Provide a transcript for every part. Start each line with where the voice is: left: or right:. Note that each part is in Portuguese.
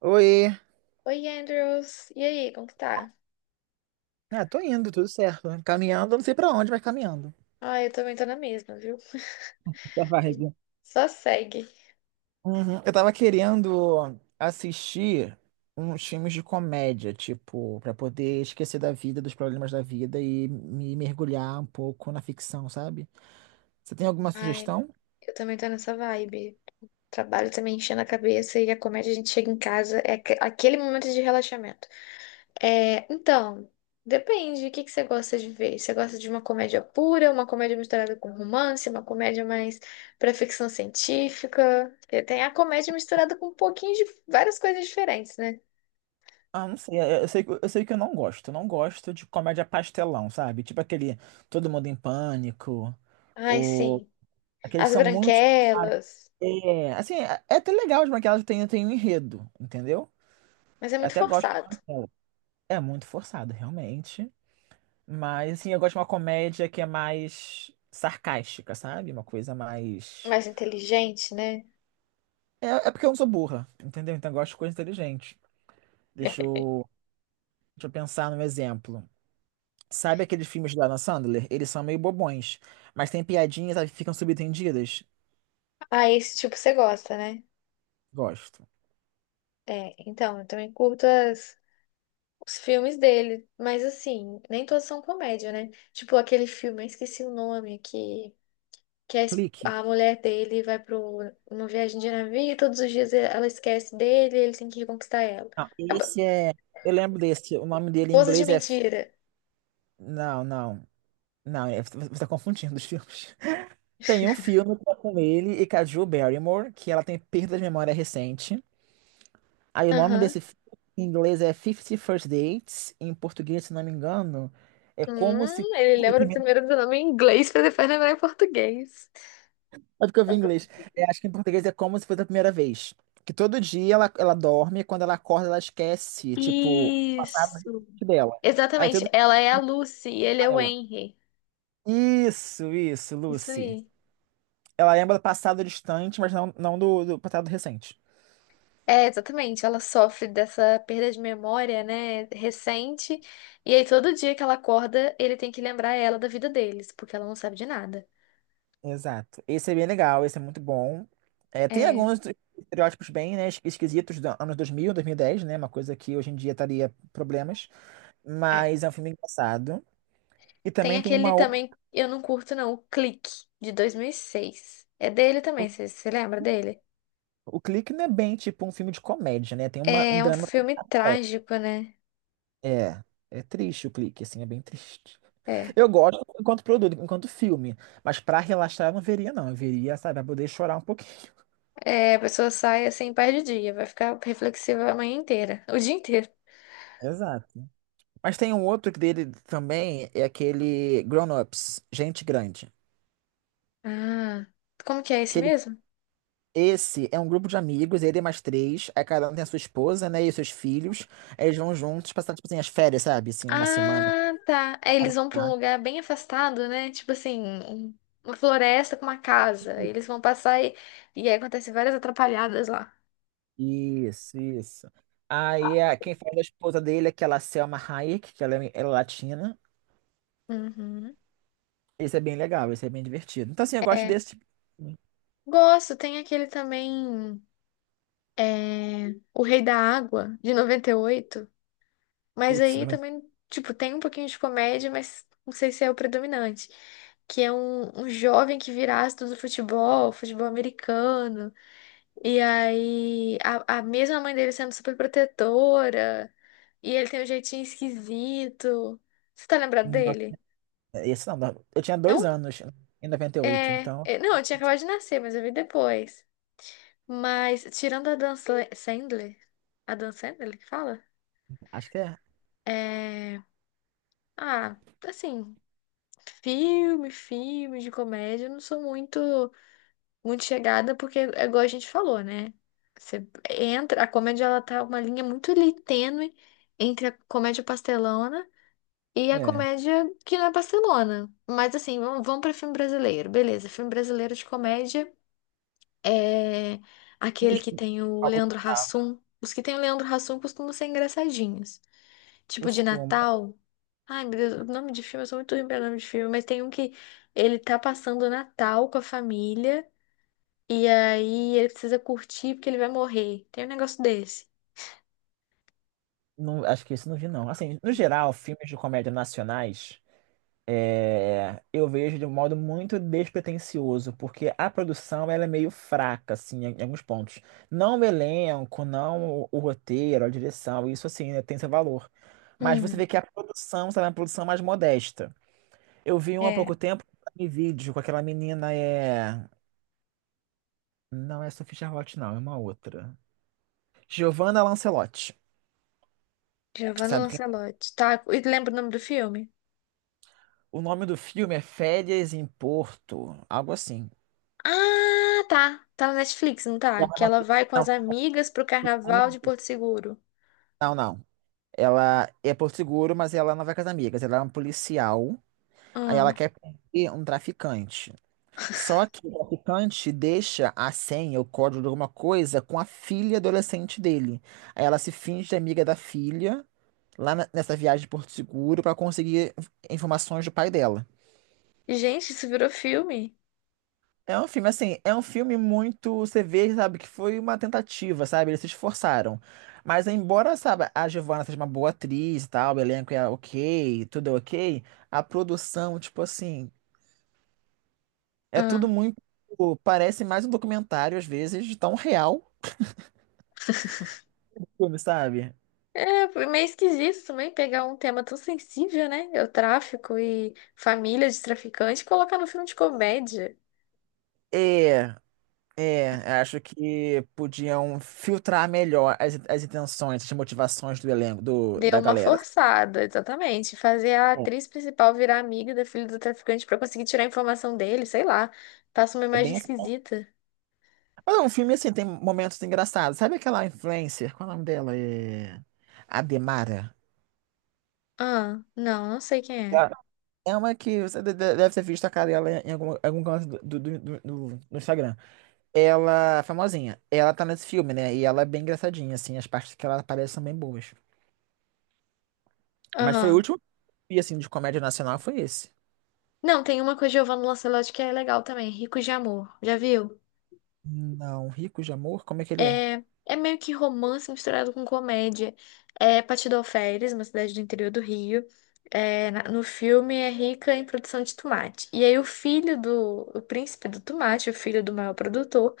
right: Oi.
left: Oi, Andrews. E aí, como que tá?
right: Ah, tô indo, tudo certo. Caminhando, não sei pra onde, mas caminhando.
left: Ah, eu também tô na mesma, viu?
right: Essa vibe.
left: Só segue.
right: Uhum. Eu tava querendo assistir uns filmes de comédia, tipo, pra poder esquecer da vida, dos problemas da vida e me mergulhar um pouco na ficção, sabe? Você tem alguma
left: Ai,
right: sugestão?
left: eu também tô nessa vibe. Trabalho também enchendo a cabeça e a comédia a gente chega em casa, é aquele momento de relaxamento. É, então, depende, o que que você gosta de ver? Você gosta de uma comédia pura, uma comédia misturada com romance, uma comédia mais pra ficção científica? Porque tem a comédia misturada com um pouquinho de várias coisas diferentes, né?
right: Ah, não sei. Eu sei, eu sei que eu não gosto. Eu não gosto de comédia pastelão, sabe? Tipo aquele Todo Mundo em Pânico,
left: Ai,
right: ou
left: sim.
right: aqueles
left: As
right: são muito.
left: Branquelas.
right: É, assim, é até legal de que ela tem, tem um enredo, entendeu?
left: Mas é
right: Eu
left: muito
right: até gosto
left: forçado.
right: dela. É muito forçado, realmente. Mas, assim, eu gosto de uma comédia que é mais sarcástica, sabe? Uma coisa mais.
left: Mais inteligente, né?
right: É, é porque eu não sou burra, entendeu? Então eu gosto de coisa inteligente. Deixa eu, deixa eu pensar num exemplo. Sabe aqueles filmes da Adam Sandler? Eles são meio bobões, mas tem piadinhas, sabe, que ficam subentendidas.
left: Ah, esse tipo você gosta, né?
right: Gosto.
left: É, então, eu também curto os filmes dele. Mas assim, nem todos são comédia, né? Tipo aquele filme, eu esqueci o nome, que
right: Clique.
left: a mulher dele vai para uma viagem de navio e todos os dias ela esquece dele e ele tem que reconquistar ela.
right: Não,
left: Acaba-
right: esse é. Eu lembro desse. O nome dele em
left: Esposas de
right: inglês é.
left: mentira.
right: Não, não. Não, é- você tá confundindo os filmes. Tem um filme que é com ele e com a Drew Barrymore, que ela tem perda de memória recente. Aí o nome desse
left: Aham.
right: filme em inglês é Fifty First Dates, em português, se não me engano, é como se.
left: Ele
right: fosse a
left: lembra
right: primeira-
left: primeiro do nome em inglês pra depois lembrar em português.
right: Sabe que eu vi em inglês? É, acho que em português é como se fosse a primeira vez. Que todo dia ela dorme, e quando ela acorda, ela esquece, tipo, o passado
left: Isso.
right: recente dela. Aí
left: Exatamente,
right: tudo
left: ela é a Lucy e ele é
right: com
left: o
right: ela.
left: Henry.
right: Isso,
left: Isso
right: Lucy.
left: aí.
right: Ela lembra do passado distante, mas não, não do passado recente.
left: É, exatamente, ela sofre dessa perda de memória, né, recente, e aí todo dia que ela acorda, ele tem que lembrar ela da vida deles, porque ela não sabe de nada.
right: Exato. Esse é bem legal, esse é muito bom. É, tem
left: É,
right: alguns estereótipos bem, né, esquisitos dos anos 2000, dez né? Uma coisa que hoje em dia estaria problemas,
left: é.
right: mas é um filme engraçado. E
left: Tem
right: também tem
left: aquele
right: uma
left: também,
right: outra.
left: eu não curto não, o Clique, de 2006. É dele também, você lembra dele?
right: O Clique não é bem tipo um filme de comédia, né? Tem uma, um
left: É um
right: drama.
left: filme trágico, né?
right: É, é triste o Clique, assim, é bem triste.
left: É,
right: Eu gosto enquanto produto, enquanto filme, mas pra relaxar eu não veria, não. Eu veria, sabe, pra poder chorar um pouquinho.
left: é, a pessoa sai assim, perde o dia, vai ficar reflexiva a manhã inteira, o dia inteiro.
right: Exato. Mas tem um outro que dele também, é aquele Grown Ups, Gente Grande.
left: Ah, como que é esse mesmo?
right: Esse é um grupo de amigos, ele e mais três, aí cada um tem a sua esposa, né, e seus filhos, aí eles vão juntos passar, tipo assim, as férias, sabe? Assim, uma semana.
left: Ah, tá. Aí eles vão pra um lugar bem afastado, né? Tipo assim, uma floresta com uma casa. Aí eles vão passar e aí acontece várias atrapalhadas lá.
right: Isso, isso. Quem faz a esposa dele é aquela Selma Hayek, que ela é latina.
left: Uhum.
right: Esse é bem legal, esse é bem divertido. Então, assim, eu gosto
left: É,
right: desse.
left: gosto, tem aquele também, é, O Rei da Água, de noventa e oito. Mas
right: Putz,
left: aí
right: 90
left: também, tipo, tem um pouquinho de comédia, mas não sei se é o predominante. Que é um jovem que vira astro do futebol, futebol americano. E aí, a mesma mãe dele sendo super protetora, e ele tem um jeitinho esquisito. Você tá lembrado
right: não,
left: dele?
right: esse não, não. Eu tinha
left: É
right: dois
left: um.
right: anos em 98
left: É,
right: então
left: não, eu tinha acabado de nascer, mas eu vi depois. Mas, tirando a Sandler, a Dan Sandler que fala?
right: acho que é.
left: É. Ah, assim, filme de comédia, eu não sou muito. Muito chegada, porque é igual a gente falou, né? Você entra, a comédia ela tá uma linha muito ali tênue entre a comédia pastelona e a
right: É.
left: comédia que não é pastelona. Mas assim, vamos para filme brasileiro. Beleza, filme brasileiro de comédia é aquele
right: Filmes
left: que
right: que eu
left: tem o Leandro
right: gostava,
left: Hassum. Os que tem o Leandro Hassum costumam ser engraçadinhos. Tipo de
right: costumo.
left: Natal. Ai, meu Deus, o nome de filme, eu sou muito ruim pra nome de filme, mas tem um que ele tá passando o Natal com a família. E aí ele precisa curtir porque ele vai morrer. Tem um negócio desse.
right: Não, acho que isso não vi, não. Assim, no geral, filmes de comédia nacionais. É, eu vejo de um modo muito despretensioso, porque a produção ela é meio fraca, assim, em alguns pontos. Não o elenco, não o roteiro, a direção, isso assim, né, tem seu valor. Mas você
left: Hum,
right: vê que a produção, sabe, é uma produção mais modesta. Eu vi um há
left: é.
right: pouco tempo, um vídeo com aquela menina, não é Sophie Charlotte, não, é uma outra. Giovanna Lancelotti,
left: Giovanna
right: sabe quem é?
left: Lancelotti. Tá, e lembra o nome do filme?
right: O nome do filme é Férias em Porto, algo assim.
left: Ah, tá. Tá na Netflix, não
right: Ela
left: tá? Que ela vai com
right: é
left: as
right: uma-
left: amigas pro carnaval de
right: Não,
left: Porto Seguro.
right: não, não. Ela é por seguro, mas ela não vai com as amigas. Ela é um policial. Aí
left: Ah.
right: ela quer prender um traficante. Só que o traficante deixa a senha, o código de alguma coisa, com a filha adolescente dele. Aí ela se finge de amiga da filha, nessa viagem de Porto Seguro, para conseguir informações do pai dela.
left: Gente, isso virou filme.
right: É um filme, assim, é um filme muito. Você vê, sabe, que foi uma tentativa, sabe? Eles se esforçaram. Mas, embora, sabe, a Giovanna seja uma boa atriz e tal, o elenco é ok, tudo é ok, a produção, tipo assim, é tudo
left: Ah.
right: muito. Parece mais um documentário, às vezes, de tão real o filme, sabe?
left: É, foi meio esquisito também pegar um tema tão sensível, né? É, o tráfico e família de traficante e colocar no filme de comédia.
right: É, é, acho que podiam as intenções, as motivações do elenco,
left: Deu
right: da
left: uma
right: galera.
left: forçada, exatamente. Fazer a
right: É,
left: atriz principal virar amiga da filha do traficante pra conseguir tirar a informação dele, sei lá. Passa uma
right: é
left: imagem
right: bem assim.
left: esquisita.
right: Mas o filme, assim, tem momentos engraçados. Sabe aquela influencer? Qual é o nome dela? Ademara.
left: Ah, não, não sei quem é.
right: Ah, é uma que você deve ter visto a cara dela em algum, algum canto do Instagram. Ela, famosinha, ela tá nesse filme, né? E ela é bem engraçadinha, assim, as partes que ela aparece são bem boas. Mas foi o
left: Aham.
right: último filme, assim, de comédia nacional foi esse.
left: Não, tem uma com a Giovanna Lancelotti que é legal também, Ricos de Amor. Já viu?
right: Não, Rico de Amor, como é que ele é?
left: É, é meio que romance misturado com comédia. É Patidoféries, uma cidade do interior do Rio. É, no filme é rica em produção de tomate. E aí o filho do, o príncipe do tomate, o filho do maior produtor,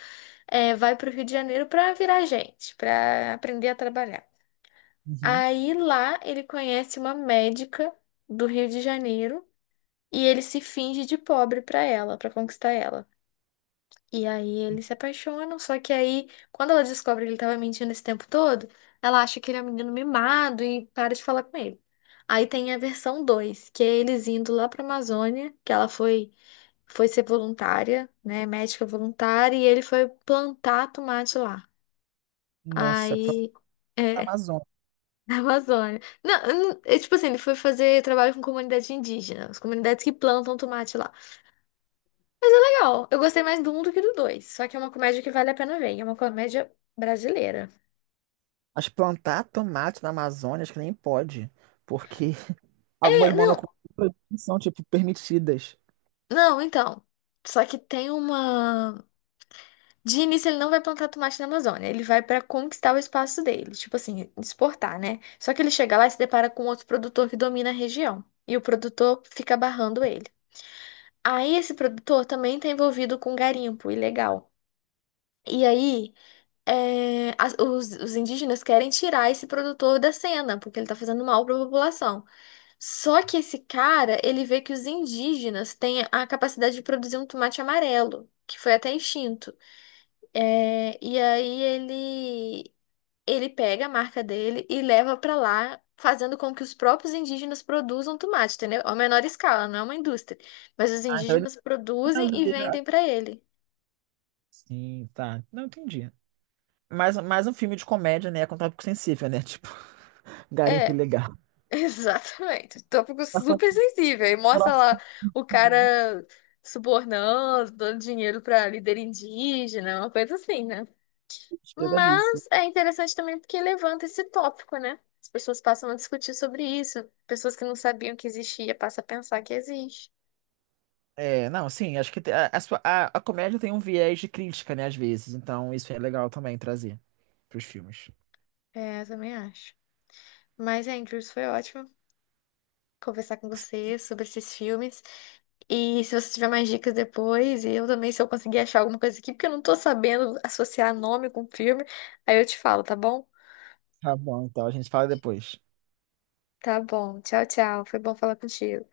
left: é, vai para o Rio de Janeiro para virar gente, para aprender a trabalhar.
right: Uhum.
left: Aí lá ele conhece uma médica do Rio de Janeiro e ele se finge de pobre para ela, para conquistar ela. E aí eles se apaixonam, só que aí quando ela descobre que ele estava mentindo esse tempo todo, ela acha que ele é um menino mimado e para de falar com ele. Aí tem a versão 2 que é eles indo lá para Amazônia, que ela foi, foi ser voluntária, né, médica voluntária, e ele foi plantar tomate lá.
right: Nossa,
left: Aí,
right: Planeta
left: é,
right: Amazônia.
left: na Amazônia. Não, é, tipo assim, ele foi fazer trabalho com comunidade indígena, as comunidades que plantam tomate lá. Legal, eu gostei mais do um do que do dois, só que é uma comédia que vale a pena ver, e é uma comédia brasileira.
right: Mas plantar tomate na Amazônia, acho que nem pode, porque
left: É,
right: algumas
left: não,
right: monoculturas são, tipo, permitidas.
left: não, então. Só que tem uma. De início, ele não vai plantar tomate na Amazônia, ele vai pra conquistar o espaço dele, tipo assim, exportar, né? Só que ele chega lá e se depara com outro produtor que domina a região, e o produtor fica barrando ele. Aí esse produtor também está envolvido com garimpo ilegal. E aí, é, os indígenas querem tirar esse produtor da cena, porque ele está fazendo mal para a população. Só que esse cara, ele vê que os indígenas têm a capacidade de produzir um tomate amarelo, que foi até extinto. É, e aí ele pega a marca dele e leva para lá, fazendo com que os próprios indígenas produzam tomate, entendeu? A menor escala, não é uma indústria, mas os
right: Ah, então ele...
left: indígenas
right: é
left: produzem e
right: brasileiro.
left: vendem para ele.
right: Sim, tá. Não entendi. Mais, mais um filme de comédia, né? Com tópico sensível, né? Tipo, garimpo
left: É,
right: ilegal.
left: exatamente. Tópico
right: Passando
left: super sensível. E
right: por
left: mostra lá
right: assuntos
left: o cara subornando, dando dinheiro para líder indígena, uma coisa assim, né?
right: despesa disso.
left: Mas é interessante também porque levanta esse tópico, né? As pessoas passam a discutir sobre isso. Pessoas que não sabiam que existia passam a pensar que existe.
right: É, não, sim, acho que a, a comédia tem um viés de crítica, né, às vezes. Então, isso é legal também trazer pros filmes.
left: É, eu também acho. Mas, Andrews, foi ótimo conversar com você sobre esses filmes. E se você tiver mais dicas depois, e eu também, se eu conseguir achar alguma coisa aqui, porque eu não tô sabendo associar nome com filme, aí eu te falo, tá bom?
right: Tá bom, então a gente fala depois.
left: Tá bom. Tchau, tchau. Foi bom falar contigo.